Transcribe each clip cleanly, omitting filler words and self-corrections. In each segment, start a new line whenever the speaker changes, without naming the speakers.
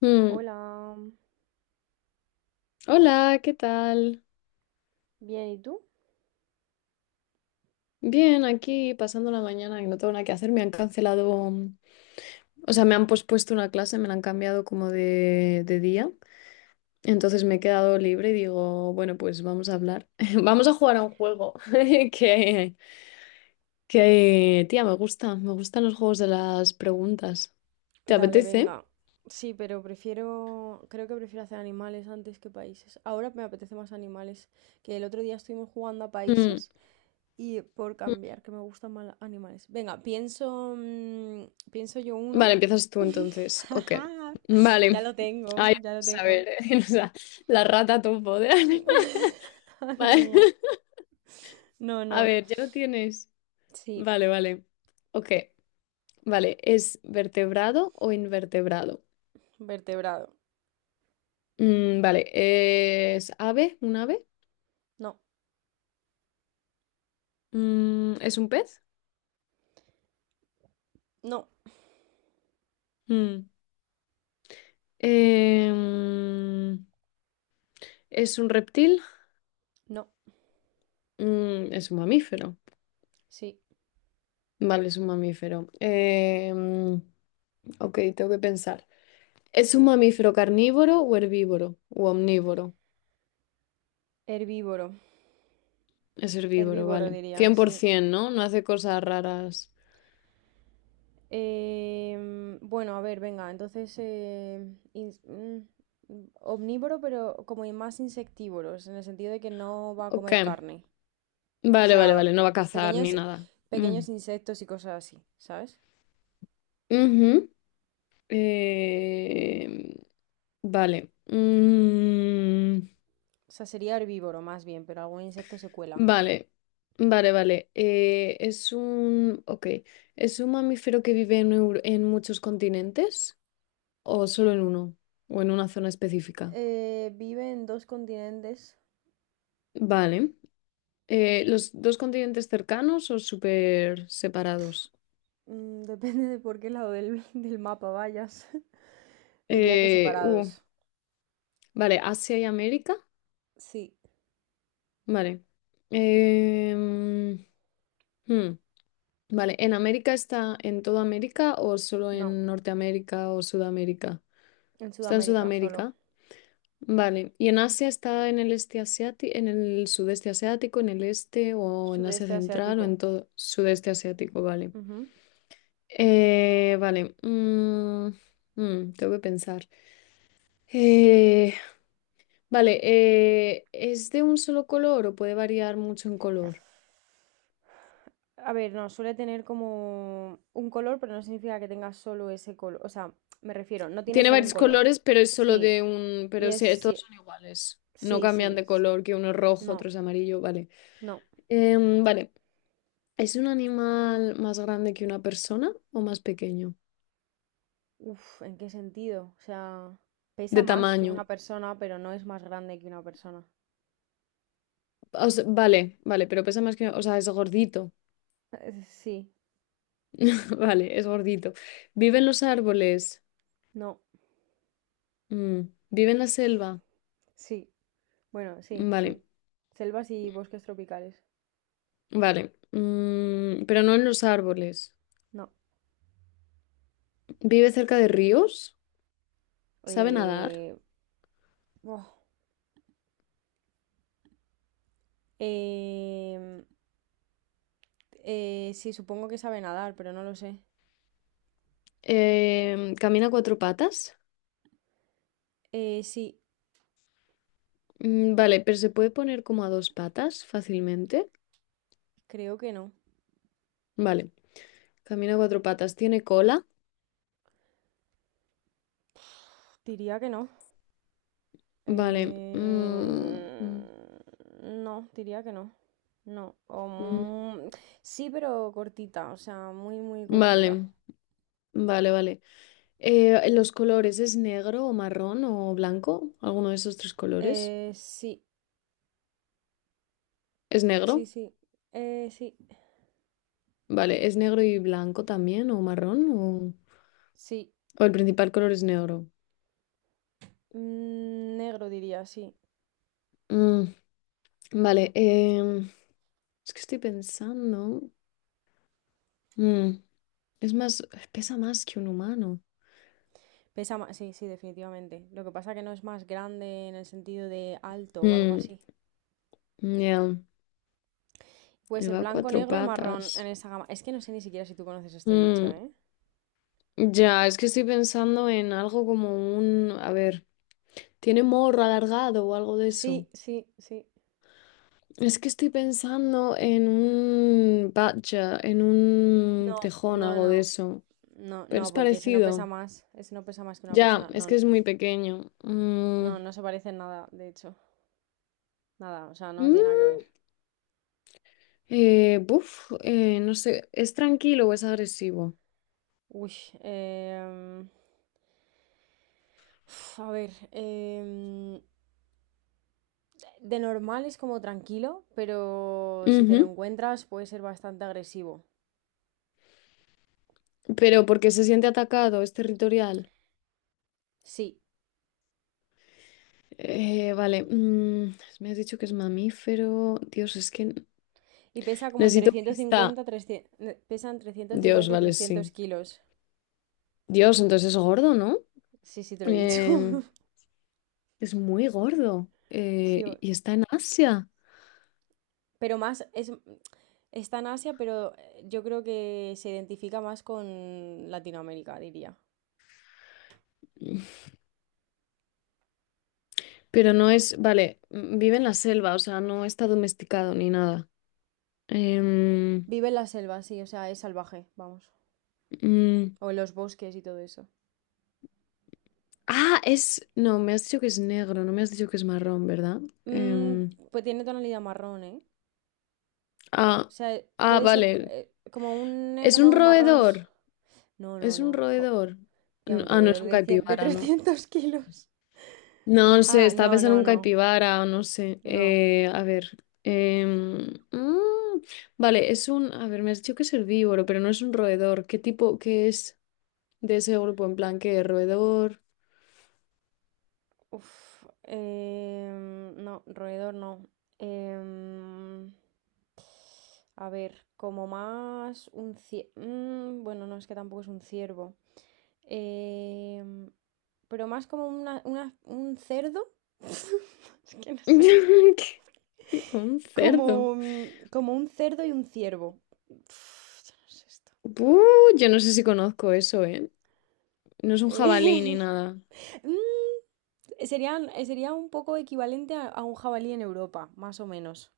Mm.
Hola,
Hola, ¿qué tal?
bien, ¿y tú?
Bien, aquí pasando la mañana que no tengo nada que hacer. Me han cancelado, o sea, me han pospuesto una clase, me la han cambiado como de día. Entonces me he quedado libre y digo, bueno, pues vamos a hablar. Vamos a jugar a un juego que, que, tía, me gusta. Me gustan los juegos de las preguntas. ¿Te
Dale,
apetece?
venga. Sí, pero prefiero, creo que prefiero hacer animales antes que países. Ahora me apetece más animales, que el otro día estuvimos jugando a
Mm,
países y por
mm.
cambiar, que me gustan más animales. Venga, pienso, pienso yo uno.
Vale, empiezas tú entonces. Ok.
Ya
Vale.
lo tengo,
Ay,
ya lo
vamos a
tengo.
ver, o sea, la rata topo de
Madre
Vale.
mía. No,
A
no.
ver, ya lo tienes.
Sí,
Vale, vale. Ok, vale. ¿Es vertebrado o invertebrado?
vertebrado.
Mm, vale, ¿es ave? ¿Un ave?
No,
Mm, ¿es un pez?
no,
Mm. Em, ¿Es un reptil?
no.
Mm, es un mamífero.
Sí,
Vale, es un mamífero. Ok, tengo que pensar. ¿Es un
sí.
mamífero carnívoro o herbívoro? ¿O omnívoro?
Herbívoro.
Es herbívoro,
Herbívoro
vale.
diría, sí.
100%, ¿no? No hace cosas raras.
Bueno, a ver, venga, entonces omnívoro, pero como y más insectívoros, en el sentido de que no va a
Ok.
comer carne. O
Vale, vale,
sea,
vale, no va a cazar ni
pequeños,
nada. Mm.
pequeños insectos y cosas así, ¿sabes?
Ujú. Eh, Vale.
O sea, sería herbívoro más bien, pero algún insecto se cuela.
Vale, vale, vale. Es un... Ok. ¿Es un mamífero que vive en, en muchos continentes o solo en uno o en una zona específica?
Vive en dos continentes,
Vale. ¿Los dos continentes cercanos o súper separados?
mm, depende de por qué lado del mapa vayas. Diría que
Eh, uh,
separados.
vale, Asia y América.
Sí,
Vale. Em, hmm. Vale, ¿en América está en toda América o solo
no,
en Norteamérica o Sudamérica?
en
Está en
Sudamérica solo.
Sudamérica. Vale, ¿y en Asia está en el este asiático, en el sudeste asiático, en el este o en Asia
Sudeste
Central o
asiático.
en todo sudeste asiático? Vale.
Ujú.
Eh, vale, mm, tengo que pensar. Eh, vale, ¿es de un solo color o puede variar mucho en color?
A ver, no, suele tener como un color, pero no significa que tenga solo ese color. O sea, me refiero, no tiene
Tiene
solo un
varios
color.
colores, pero es solo
Sí,
de un.
y
Pero
es
sí, todos
sí,
son iguales. No
sí,
cambian
sí.
de color, que uno es rojo,
No,
otro es amarillo, vale.
no.
Em, vale. ¿Es un animal más grande que una persona o más pequeño?
Uf, ¿en qué sentido? O sea, pesa
De
más que una
tamaño.
persona, pero no es más grande que una persona.
O sea, vale, vale, pero pesa más que. O sea, es gordito.
Sí,
Vale, es gordito. ¿Vive en los árboles?
no,
Mm. ¿Vive en la selva?
sí. Bueno, sí,
Mm, vale,
sí. Selvas y bosques tropicales.
vale. Mm, pero no en los árboles.
No.
¿Vive cerca de ríos? ¿Sabe nadar?
Eh, buah. Em, sí, supongo que sabe nadar, pero no lo sé.
¿Camina a cuatro patas?
Sí,
Mm, vale, pero se puede poner como a dos patas fácilmente.
creo que no.
Vale, camina a cuatro patas, tiene cola.
Diría que no.
Vale.
Eh, no, diría que no. No.
Mm,
Sí, pero cortita, o sea, muy, muy cortita.
Vale, vale, vale. ¿Los colores es negro o marrón o blanco? ¿Alguno de esos tres colores?
Sí,
¿Es
sí,
negro?
sí. Sí,
Vale, ¿es negro y blanco también o marrón?
sí.
O el principal color es negro?
Mm, negro diría, sí.
Mm, Vale, es que estoy pensando. Mm, es más, pesa más que un humano.
Pesa más, sí, sí, definitivamente. Lo que pasa que no es más grande en el sentido de alto o algo
Mm,
así.
ya.
Puede ser
Lleva
blanco,
cuatro
negro y marrón en
patas.
esa gama. Es que no sé ni siquiera si tú conoces este bicho,
Mm,
¿eh?
ya, es que estoy pensando en algo como un... A ver, ¿tiene morro alargado o algo de eso?
Sí, sí, sí.
Es que estoy pensando en un badger, en un
No,
tejón,
no,
algo de
no.
eso.
No,
Pero
no,
es
porque ese no pesa
parecido.
más. Ese no pesa más que una
Ya,
persona.
es que
No,
es muy pequeño.
no, no se parece en nada, de hecho. Nada, o sea, no tiene nada que
Mm,
ver.
no sé, ¿es tranquilo o es agresivo?
Uy, em, a ver, de normal es como tranquilo, pero si te lo
Ujú,
encuentras puede ser bastante agresivo.
pero porque se siente atacado, es territorial.
Sí,
Vale, me has dicho que es mamífero. Dios, es que
y pesa como entre
necesito pista.
150, 300, pesa entre ciento
Dios,
cincuenta y
vale,
300
sí.
kilos.
Dios, entonces es gordo, ¿no?
Sí, sí, te lo he dicho.
Eh, es muy gordo.
Sí,
Y está en Asia.
pero más, está en Asia, pero yo creo que se identifica más con Latinoamérica, diría.
Pero no es, vale, vive en la selva, o sea, no está domesticado ni nada. Em,
Vive en la selva, sí, o sea, es salvaje, vamos.
mm,
O en los bosques y todo eso.
ah, es, no, me has dicho que es negro, no me has dicho que es marrón, ¿verdad?
Mm,
Em,
pues tiene tonalidad marrón, ¿eh? O
ah,
sea,
ah,
puede ser
vale.
como un
Es un
negro marrón.
roedor.
No, no,
¿Es
no.
un roedor?
Tía, un
Ah, no es
roedor
un
de
caipibara, no.
300 kilos.
No, no sé,
Ah,
estaba
no,
pensando en
no,
un
no.
caipibara o no sé.
No.
A ver. em, mm, vale, es un. A ver, me has dicho que es herbívoro, pero no es un roedor. ¿Qué es de ese grupo? En plan, ¿qué roedor?
No, roedor no. Em, a ver, como más un ciervo. Bueno, no, es que tampoco es un ciervo. Em, pero más como un cerdo. Es que no sé.
¿Qué? Como un
Como,
cerdo.
como un cerdo y un ciervo. Uf, yo no sé esto.
Buh, yo no sé si conozco eso, ¿eh? No es un jabalí ni
Mm,
nada.
sería un poco equivalente a un jabalí en Europa, más o menos.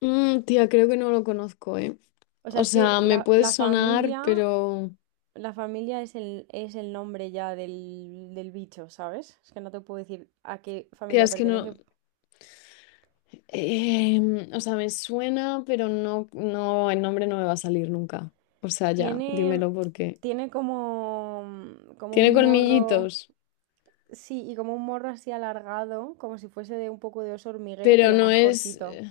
Mm, tía, creo que no lo conozco, ¿eh?
O sea,
O
es que
sea, me puede sonar, pero...
la familia es es el nombre ya del bicho, ¿sabes? Es que no te puedo decir a qué
Tía,
familia
es que no,
pertenece.
O sea, me suena, pero el nombre no me va a salir nunca. O sea, ya,
Tiene,
dímelo porque.
tiene como, como
Tiene
un morro,
colmillitos,
sí, y como un morro así alargado, como si fuese de un poco de oso hormiguero,
pero
pero
no
más
es.
cortito.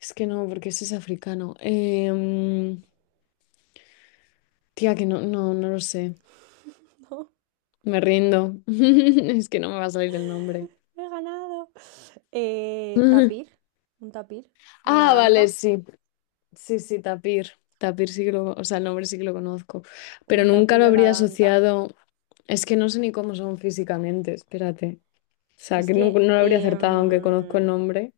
Es que no, porque ese es africano. Tía, que no lo sé.
¡No!
Me rindo. Es que no me va a salir el nombre.
¡He ganado! Eh, tapir, un tapir, una
Ah, vale,
danta,
sí. Sí, sí, tapir. Tapir sí que lo, o sea, el nombre sí que lo conozco. Pero
un
nunca
tapir
lo
o la
habría
danta.
asociado. Es que no sé ni cómo son físicamente, espérate. O sea,
Es
que
que
no, lo habría acertado, aunque conozco el
em,
nombre.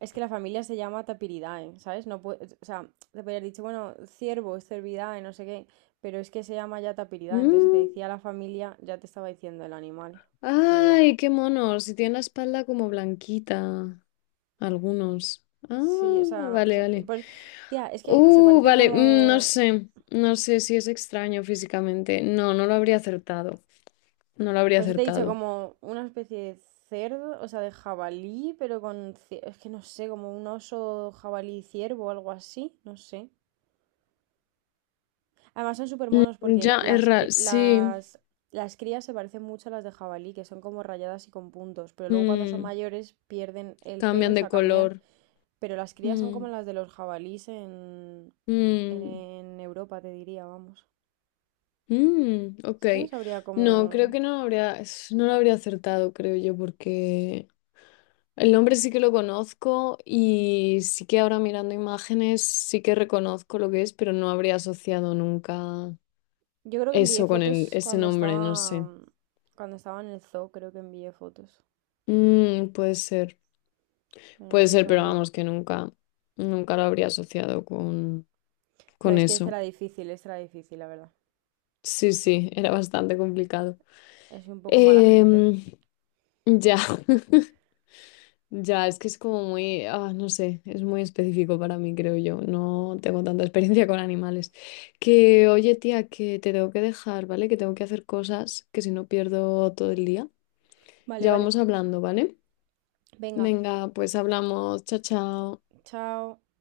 Es que la familia se llama Tapiridae, ¿sabes? No puede, o sea, te podrías dicho, bueno, ciervo, cervidae, no sé qué, pero es que se llama ya Tapiridae, entonces si te
Mm,
decía la familia, ya te estaba diciendo el animal que era.
ay, qué monos. Y tiene la espalda como blanquita. Algunos. Ah,
Sí, o sea,
vale, vale.
pues, tía, es que se parece
Vale. No
como,
sé. No sé si es extraño físicamente. No, no lo habría acertado. No lo habría
pues te he dicho,
acertado.
como una especie de cerdo, o sea, de jabalí, pero es que no sé, como un oso jabalí ciervo o algo así, no sé. Además son súper monos
Mm,
porque
ya, es raro. Sí.
las crías se parecen mucho a las de jabalí, que son como rayadas y con puntos, pero luego cuando son
Mm,
mayores pierden el pelo,
cambian de
se cambian,
color.
pero las crías son
Mm,
como las de los jabalís
mm.
en Europa, te diría, vamos.
Ok.
Es que no sabría
No, creo
cómo...
que no habría, no lo habría acertado, creo yo, porque el nombre sí que lo conozco y sí que ahora mirando imágenes sí que reconozco lo que es, pero no habría asociado nunca
Yo creo que envié
eso con el,
fotos
ese nombre, no sé.
cuando estaba en el zoo, creo que envié fotos,
Mm,
pero no
puede
estoy
ser, pero
segura.
vamos, que nunca, nunca lo habría asociado
No,
con
es que
eso.
esta era difícil, la verdad.
Sí, sí, era bastante complicado.
Es un poco mala gente.
Em, ya. Ya, es que es como muy, ah, no sé, es muy específico para mí, creo yo. No tengo tanta experiencia con animales. Que, oye, tía, que te tengo que dejar, ¿vale? Que tengo que hacer cosas, que si no pierdo todo el día.
Vale,
Ya
vale.
vamos hablando, ¿vale?
Venga,
Venga, pues hablamos. Chao, chao.
chao.